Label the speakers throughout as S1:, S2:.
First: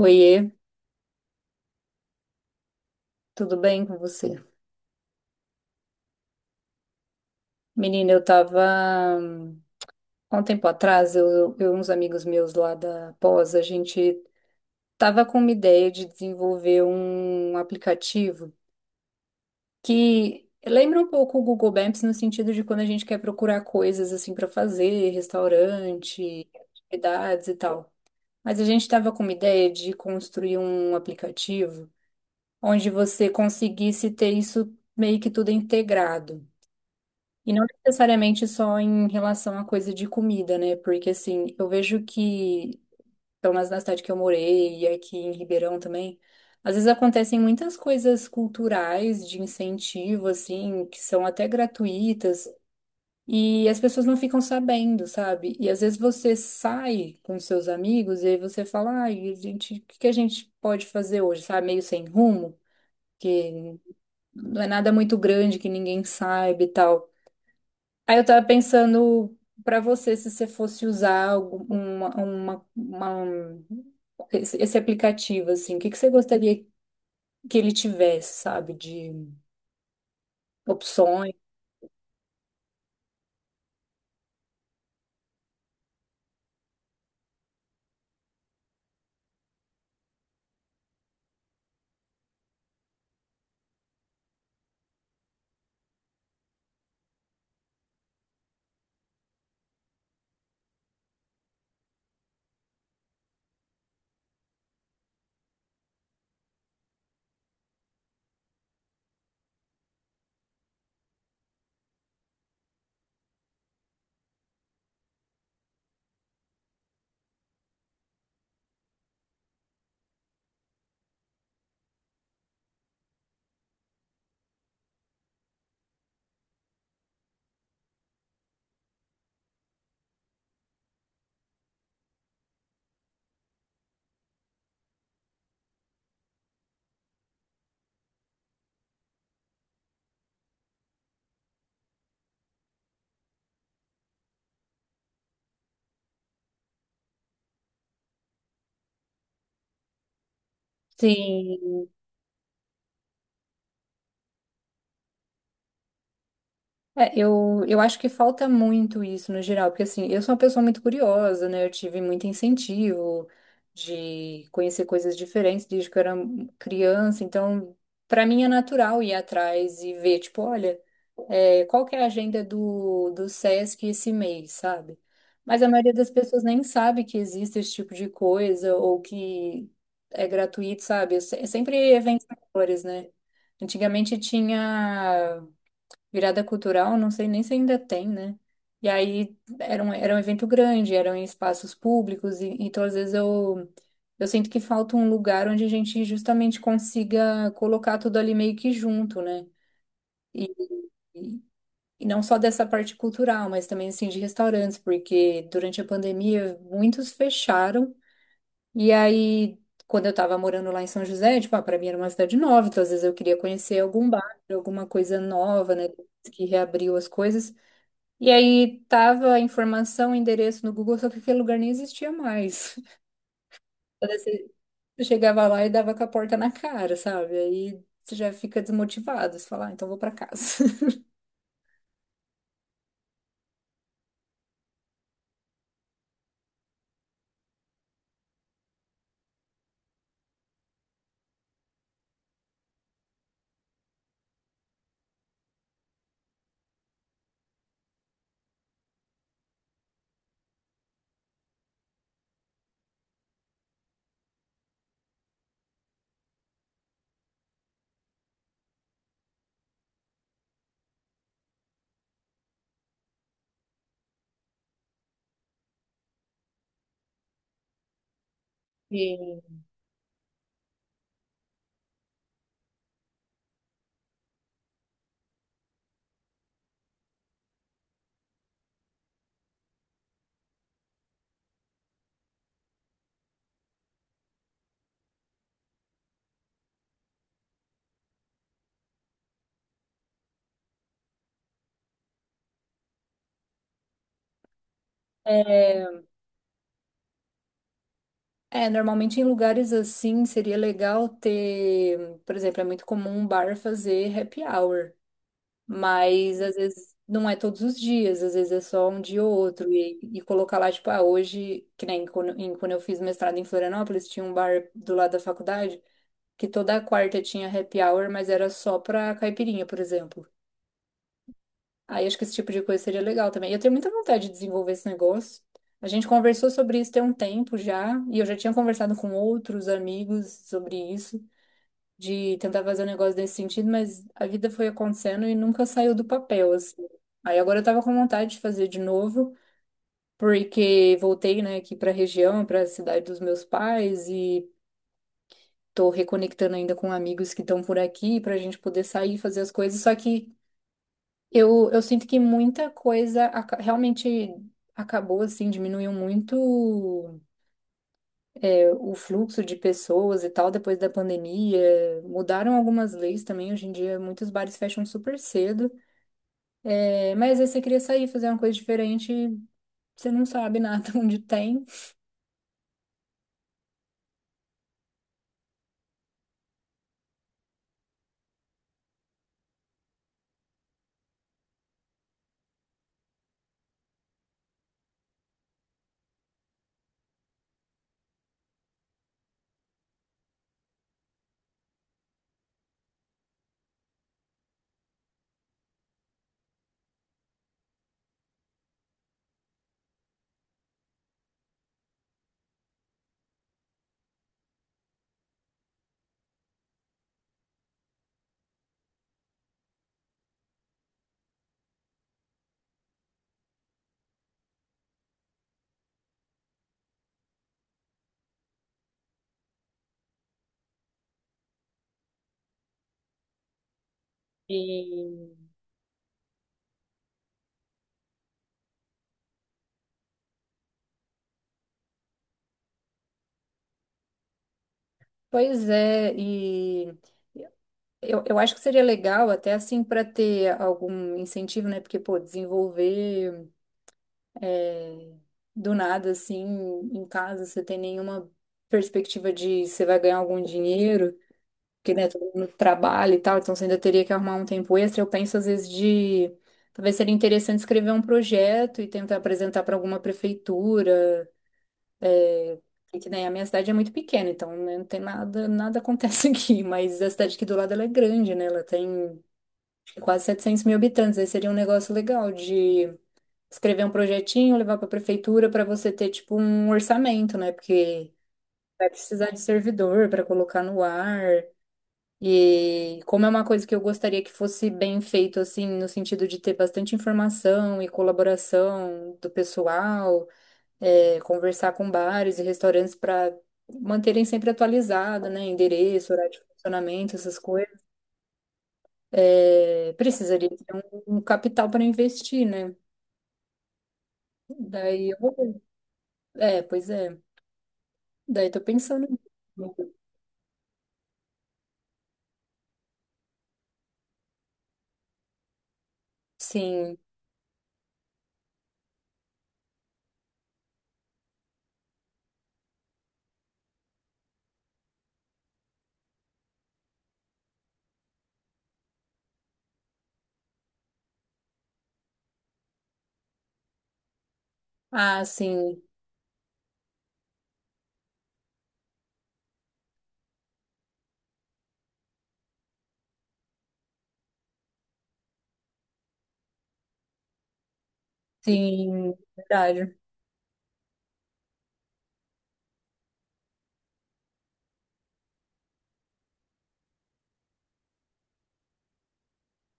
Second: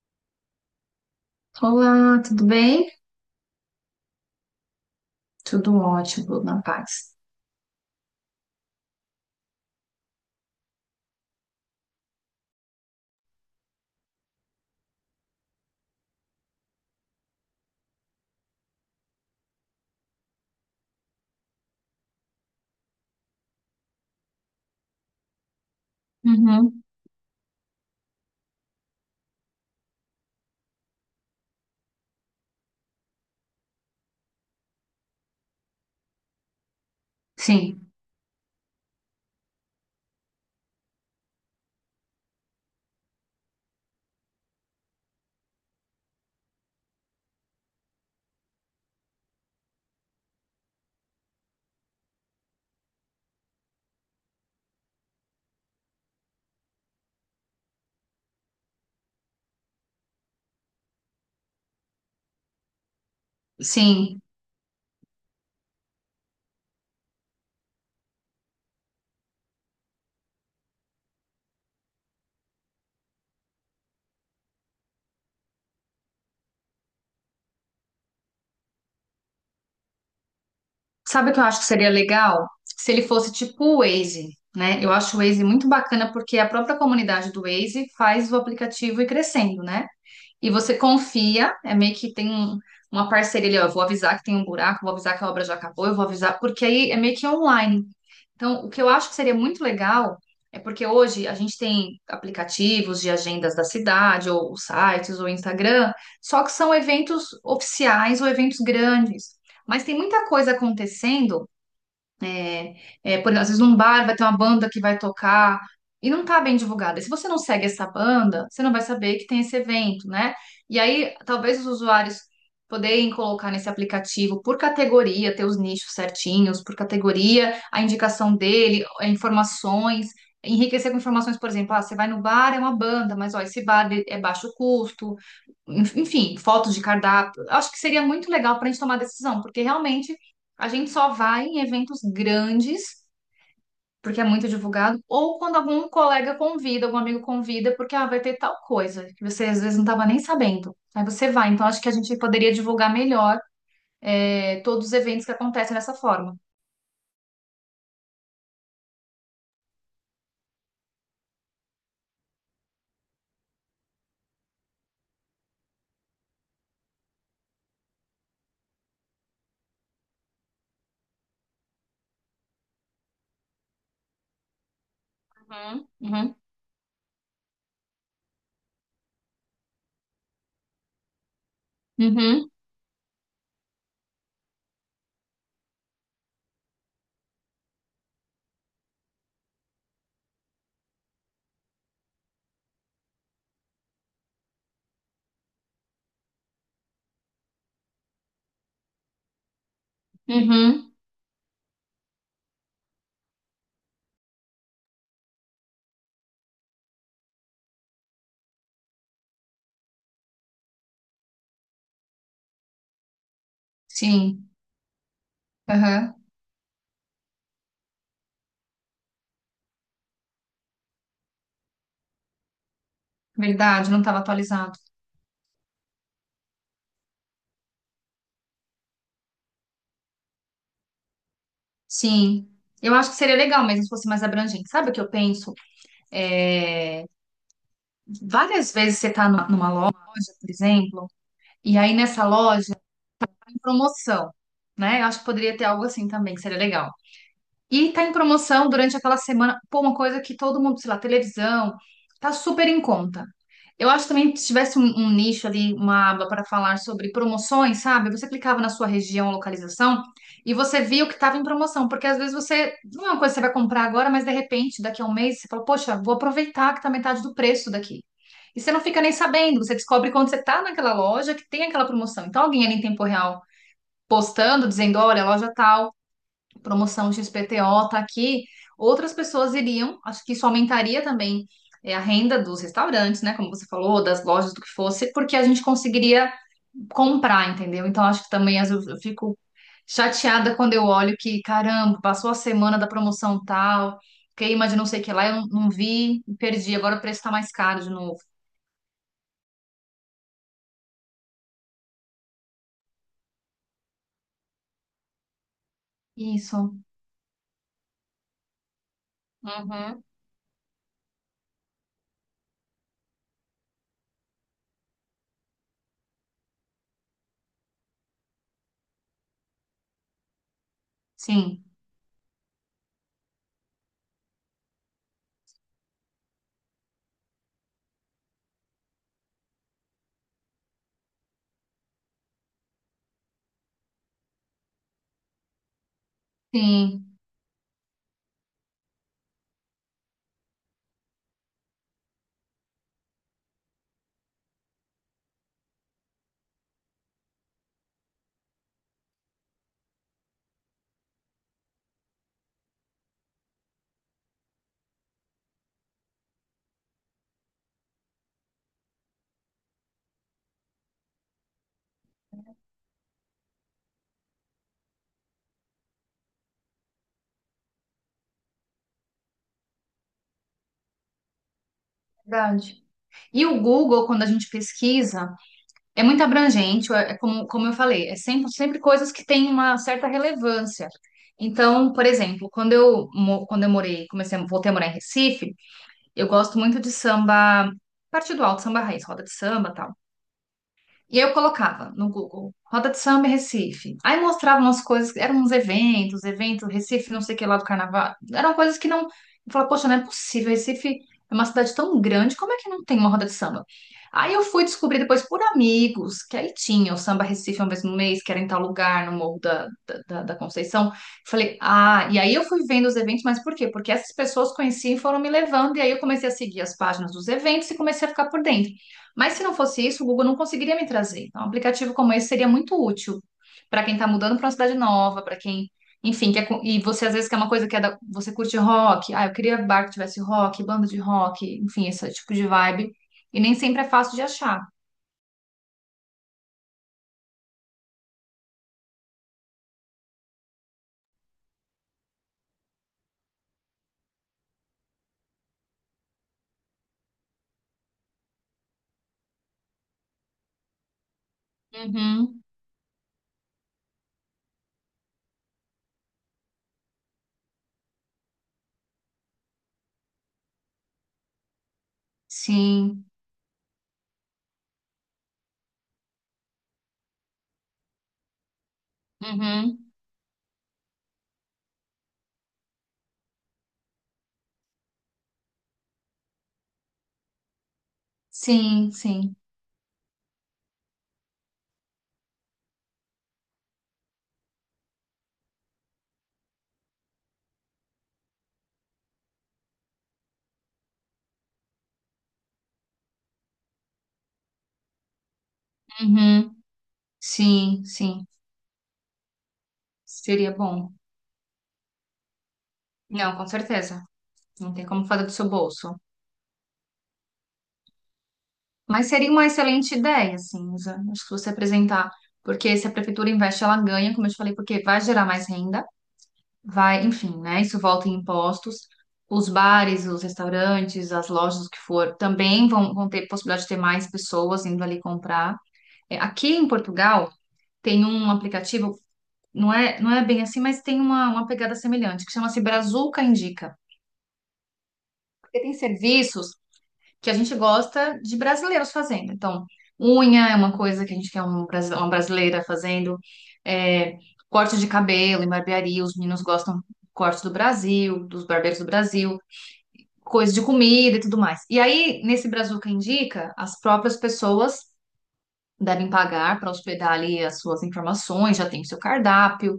S1: Oiê,
S2: Olá, tudo bem?
S1: tudo bem com você?
S2: Tudo ótimo, na paz.
S1: Menina, eu tava. hum, Há um tempo atrás, eu e uns amigos meus lá da pós, a gente tava com uma ideia de desenvolver um aplicativo que lembra um pouco o Google Maps no sentido de quando a gente quer procurar coisas assim para fazer, restaurante,
S2: Uhum.
S1: atividades e tal. Mas a gente estava com uma ideia de construir um aplicativo onde você conseguisse ter isso meio que tudo integrado. E não
S2: Sim,
S1: necessariamente só em relação à coisa de comida, né? Porque assim, eu vejo que, pelo menos na cidade que eu morei e aqui em Ribeirão também, às vezes acontecem muitas coisas culturais de incentivo, assim, que são até gratuitas, e as pessoas não ficam sabendo, sabe? E às vezes você sai com seus amigos e aí você fala, ai, a gente, o que que a gente pode fazer hoje, sabe? Meio sem rumo, que
S2: sim.
S1: não é nada muito grande que ninguém saiba e tal. Aí eu tava pensando pra você, se você fosse usar esse, esse aplicativo, assim, o que que você gostaria que ele tivesse, sabe, de
S2: Sabe
S1: opções?
S2: o que eu acho que seria legal? Se ele fosse tipo o Waze, né? Eu acho o Waze muito bacana porque a própria comunidade do Waze faz o aplicativo ir crescendo, né? E você confia, é meio que tem uma parceria ali, ó, eu vou avisar que tem um buraco, vou avisar que a obra já acabou, eu vou avisar, porque aí é meio que online. Então, o que eu acho que seria muito legal é porque hoje a gente tem aplicativos de agendas da cidade, ou sites, ou Instagram, só que são eventos oficiais ou eventos grandes. Mas tem muita coisa acontecendo é, é, por, às vezes num bar vai ter uma banda que vai tocar e não tá bem divulgada. E se você não segue essa banda, você não vai saber que tem esse evento, né? E aí, talvez os usuários poderem colocar nesse aplicativo por categoria, ter os nichos certinhos, por categoria, a indicação dele, informações, enriquecer com informações, por exemplo, ah, você vai no bar, é uma banda, mas ó, esse bar ele é baixo custo, enfim, fotos de cardápio. Acho que seria muito legal para a gente tomar decisão, porque realmente a gente só vai em eventos grandes, porque é muito divulgado, ou quando algum colega convida, algum amigo convida, porque ah, vai ter tal coisa que você às vezes não estava nem sabendo. Aí você vai. Então acho
S1: Sim.
S2: que a gente poderia divulgar melhor é, todos os eventos que acontecem dessa forma.
S1: É, eu acho que falta muito isso no geral, porque assim, eu sou uma pessoa muito curiosa, né? Eu tive muito incentivo de conhecer coisas diferentes desde que eu era criança, então para mim é natural ir atrás e ver, tipo, olha, qual que é a agenda do SESC esse mês, sabe? Mas a
S2: Uhum,
S1: maioria das
S2: uhum,
S1: pessoas nem sabe que existe esse tipo de coisa ou que é gratuito, sabe? É sempre eventos
S2: uhum,
S1: maiores, né? Antigamente tinha virada cultural, não sei nem se ainda tem, né? E aí era um evento grande, eram em espaços públicos, e então às vezes eu sinto que falta um lugar onde a gente justamente consiga colocar tudo ali meio que junto, né?
S2: uhum.
S1: E, e não só dessa parte cultural, mas também assim de restaurantes, porque durante a pandemia muitos fecharam. E aí, quando eu tava morando lá em São José, tipo, ah, para mim era uma cidade nova, então às vezes eu queria conhecer algum bar,
S2: Sim,
S1: alguma coisa nova, né,
S2: aham.
S1: que reabriu as coisas. E aí tava a informação, o endereço no Google, só que aquele lugar nem existia mais.
S2: Verdade, não
S1: Então,
S2: estava
S1: assim,
S2: atualizado.
S1: eu chegava lá e dava com a porta na cara, sabe? Aí você já fica desmotivado, você fala, ah, então vou pra casa.
S2: Sim. Eu acho que seria legal mesmo se fosse mais abrangente. Sabe o que eu penso? É, várias vezes você está numa loja, por exemplo, e aí nessa loja tá em promoção, né? Eu acho que poderia ter algo assim também, que seria legal. E tá em promoção durante aquela semana. Pô, uma coisa que todo mundo, sei lá, televisão, tá super em conta. Eu acho também que se tivesse um nicho ali, uma aba para falar sobre promoções, sabe? Você clicava na sua região, localização, e você via o que estava em promoção. Porque às vezes você, não é uma coisa que você vai comprar agora, mas de repente, daqui a um mês, você fala, poxa, vou aproveitar que tá metade do preço daqui. E você não fica nem sabendo, você descobre quando você tá naquela loja que tem aquela promoção. Então, alguém ali em tempo real postando, dizendo, olha, loja tal promoção XPTO tá aqui, outras pessoas iriam, acho que isso aumentaria também é, a renda dos restaurantes, né? Como você falou, das lojas, do que fosse, porque a gente conseguiria comprar, entendeu? Então acho que também às vezes eu fico chateada quando eu olho que, caramba, passou a semana da promoção tal, queima de não sei o que lá, eu não
S1: E
S2: vi, perdi, agora o preço tá mais caro de novo.
S1: é, normalmente em lugares assim seria legal ter, por exemplo, é muito comum um bar fazer happy hour, mas às
S2: Isso.
S1: vezes não é todos os dias, às vezes é só um dia ou outro,
S2: Uhum.
S1: e colocar lá, tipo, ah, hoje, que nem quando, quando eu fiz mestrado em Florianópolis, tinha um bar do lado da faculdade que toda quarta tinha happy hour, mas era só pra caipirinha, por exemplo.
S2: Sim,
S1: Aí acho que esse tipo de coisa seria legal também. Eu tenho muita vontade de desenvolver esse negócio. A gente conversou sobre isso tem um tempo já, e eu já tinha conversado com outros amigos sobre isso, de tentar fazer um negócio nesse sentido, mas a vida foi acontecendo e nunca saiu do papel, assim.
S2: sim,
S1: Aí agora eu tava com vontade de fazer de novo, porque voltei, né, aqui pra região, pra cidade dos meus pais, e tô reconectando ainda com amigos que estão por aqui pra gente poder sair e fazer as coisas, só que eu sinto que realmente acabou, assim, diminuiu muito é, o fluxo de pessoas e tal depois da pandemia. Mudaram algumas leis também. Hoje em dia, muitos bares fecham super cedo. É, mas aí você queria sair, fazer uma coisa diferente, você não sabe nada onde tem.
S2: verdade. E o Google, quando a gente pesquisa, é muito abrangente, é como eu falei, é sempre coisas que têm uma certa relevância. Então, por exemplo, quando eu morei, voltei a morar em Recife, eu gosto muito de samba, parte do alto, samba raiz, roda de samba, tal. E aí eu colocava no Google, roda de samba em Recife. Aí mostrava umas coisas, eram uns eventos, Recife, não sei o que lá do carnaval. Eram coisas que não. Eu falava, poxa, não é possível, Recife é uma cidade tão grande, como é que não tem uma roda de samba? Aí eu fui descobrir depois por amigos, que aí tinha o Samba Recife uma vez no mês, que era em tal lugar, no Morro da Conceição. Falei, ah, e aí eu fui vendo os eventos, mas por quê? Porque essas pessoas conheciam e foram me levando, e aí eu comecei a seguir as páginas dos eventos e comecei a ficar por dentro. Mas se não fosse isso, o Google não conseguiria me trazer. Então, um aplicativo como esse seria muito útil para quem está mudando para uma
S1: E
S2: cidade nova, para quem, enfim, e você às vezes quer uma coisa que é você curte rock, ah, eu queria bar que tivesse rock, banda de rock, enfim, esse tipo de vibe. E nem sempre é fácil de achar.
S1: pois é, e eu acho que seria legal até, assim, para ter algum incentivo, né? Porque, pô, desenvolver do nada, assim, em casa, você tem nenhuma perspectiva de você vai ganhar algum dinheiro, porque, né, todo
S2: Uhum,
S1: mundo trabalha e tal, então você ainda teria que arrumar um tempo extra. Eu penso, às vezes, de. Talvez seria interessante escrever um projeto e tentar apresentar para alguma prefeitura. E
S2: sim,
S1: que, né, a minha cidade é muito pequena, então né, não tem nada, nada acontece aqui. Mas a cidade aqui do lado ela é grande, né? Ela tem
S2: uhum,
S1: acho que quase 700 mil habitantes. Aí seria um negócio legal de escrever um projetinho, levar para a prefeitura para você ter tipo um orçamento, né? Porque vai
S2: sim,
S1: precisar
S2: sim,
S1: de servidor para colocar no ar. E como é uma coisa que eu gostaria que fosse bem feito, assim, no sentido de ter bastante informação e colaboração do pessoal, é, conversar com bares e restaurantes para manterem sempre atualizado, né? Endereço, horário de
S2: uhum,
S1: funcionamento, essas
S2: sim,
S1: coisas.
S2: sim.
S1: É, precisaria
S2: Seria
S1: ter
S2: bom.
S1: um, um capital para investir, né?
S2: Não, com certeza. Não tem como
S1: Daí eu
S2: fazer do seu
S1: vou.
S2: bolso.
S1: É, pois é. Daí tô pensando.
S2: Mas seria uma excelente ideia, assim, Isa. Acho que você apresentar, porque se a prefeitura investe, ela ganha, como eu te falei, porque vai gerar mais renda,
S1: Sim.
S2: vai, enfim, né? Isso volta em impostos. Os bares, os restaurantes, as lojas, o que for, também vão, vão ter possibilidade de ter mais pessoas indo ali comprar. É, aqui em Portugal tem um aplicativo, não é bem assim, mas tem uma pegada semelhante, que chama-se Brazuca Indica.
S1: Ah,
S2: Porque tem
S1: sim.
S2: serviços que a gente gosta de brasileiros fazendo. Então, unha é uma coisa que a gente quer uma brasileira fazendo, é, corte de cabelo em barbearia, os meninos gostam do corte do Brasil, dos barbeiros do
S1: Sim,
S2: Brasil,
S1: verdade.
S2: coisa de comida e tudo mais. E aí, nesse Brazuca Indica, as próprias pessoas devem pagar para hospedar ali as suas informações, já tem o seu cardápio,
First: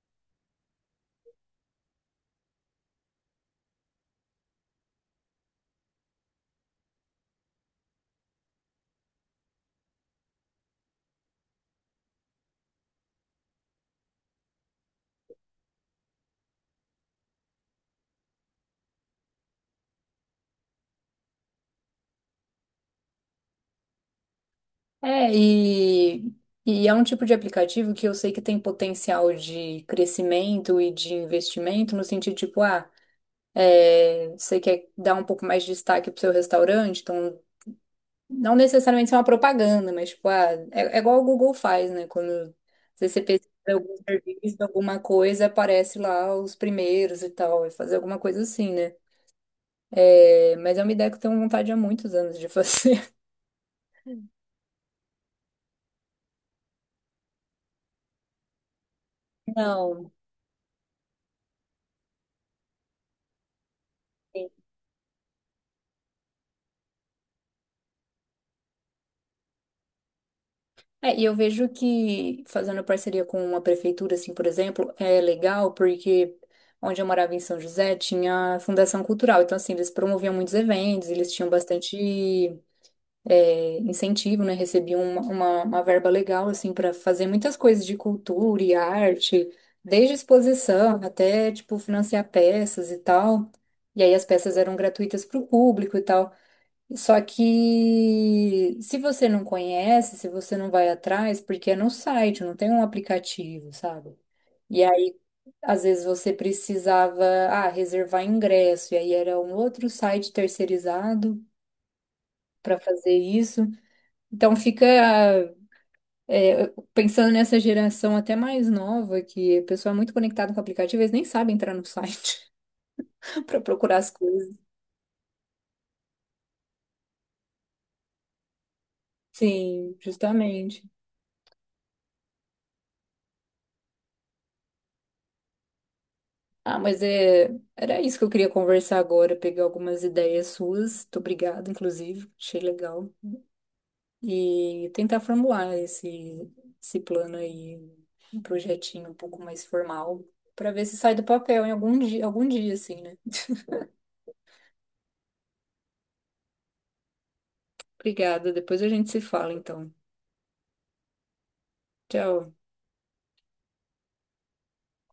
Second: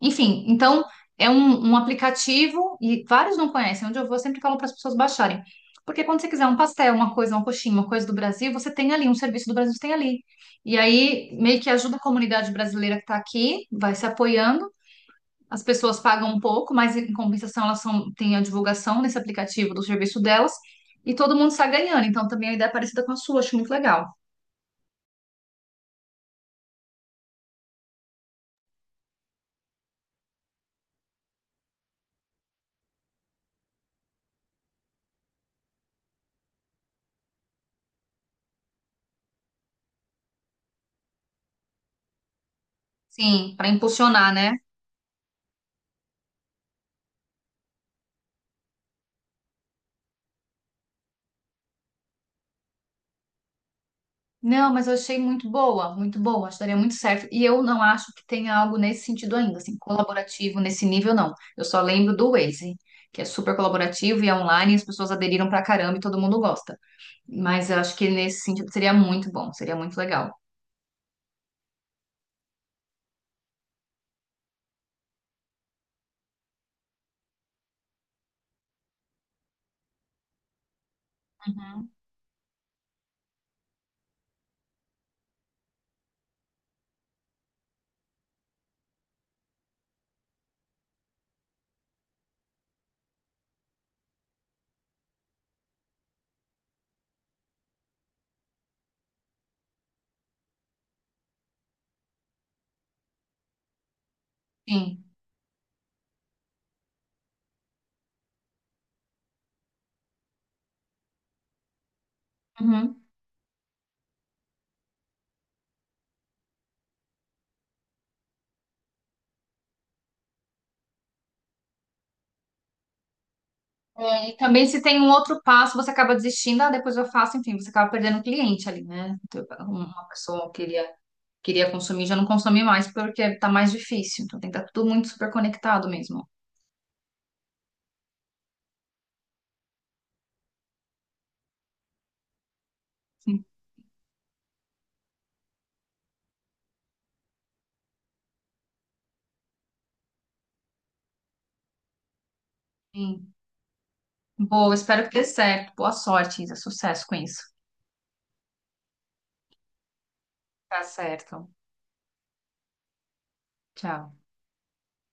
S2: enfim. Então, é um aplicativo e vários não conhecem. Onde eu vou, eu sempre falo para as pessoas baixarem. Porque quando você quiser um pastel, uma coisa, uma coxinha, uma coisa do Brasil, você tem ali, um serviço do Brasil você tem ali. E aí, meio que ajuda a comunidade brasileira que está aqui, vai se apoiando. As pessoas pagam um pouco, mas em compensação elas têm a divulgação nesse aplicativo do serviço delas. E todo mundo está ganhando. Então, também a ideia é parecida com a sua, acho muito legal.
S1: É, e é um tipo de aplicativo que eu sei que tem potencial de crescimento e de investimento, no sentido tipo, ah, é, você quer dar um pouco mais de destaque pro seu restaurante, então não necessariamente ser uma propaganda, mas tipo, ah, é, é igual o Google faz, né? Quando você pesquisa
S2: Sim, para
S1: algum
S2: impulsionar,
S1: serviço,
S2: né?
S1: alguma coisa, aparece lá os primeiros e tal, e fazer alguma coisa assim, né? É, mas é uma ideia que eu tenho vontade há muitos anos de fazer.
S2: Não, mas eu achei muito boa, acho que daria muito certo. E eu não acho que tenha algo nesse sentido ainda, assim,
S1: Não.
S2: colaborativo nesse nível, não. Eu só lembro do Waze, que é super colaborativo e é
S1: Sim.
S2: online, e as pessoas aderiram pra caramba e todo mundo gosta. Mas eu acho que nesse sentido seria muito bom, seria muito legal.
S1: É, e eu vejo que fazendo parceria com uma prefeitura, assim, por exemplo, é legal porque onde eu morava em São José tinha Fundação Cultural. Então, assim, eles promoviam muitos eventos, eles tinham
S2: Uhum.
S1: bastante é, incentivo, né? Recebiam uma verba legal, assim, para fazer muitas coisas de cultura e arte, desde exposição até, tipo, financiar peças e tal. E aí as peças eram gratuitas para o público e tal. Só que se você não conhece, se você não vai atrás, porque é no site, não tem um aplicativo, sabe? E
S2: Sim.
S1: aí, às vezes você precisava, ah, reservar ingresso, e aí era um outro site terceirizado para
S2: Uhum.
S1: fazer isso. Então fica, é, pensando nessa geração até mais nova, que o pessoal é muito conectada com o aplicativo, eles nem sabem entrar no site para procurar as
S2: É, e
S1: coisas.
S2: também se tem um outro passo, você acaba desistindo, ah, depois eu faço, enfim, você acaba perdendo um cliente ali, né? Então,
S1: Sim,
S2: uma pessoa
S1: justamente.
S2: queria, queria consumir, já não consome mais porque tá mais difícil. Então tem que estar tudo muito super conectado mesmo.
S1: Ah, mas é... era isso que eu queria conversar agora, pegar algumas ideias suas. Muito obrigada, inclusive. Achei legal. E tentar formular esse, esse plano aí, um projetinho um pouco mais formal, para ver se sai do papel em algum dia, assim, né?
S2: Sim. Boa, espero que dê certo. Boa sorte, Isa. Sucesso com isso.
S1: Obrigada. Depois a gente se fala, então.
S2: Tá certo.
S1: Tchau.
S2: Tchau.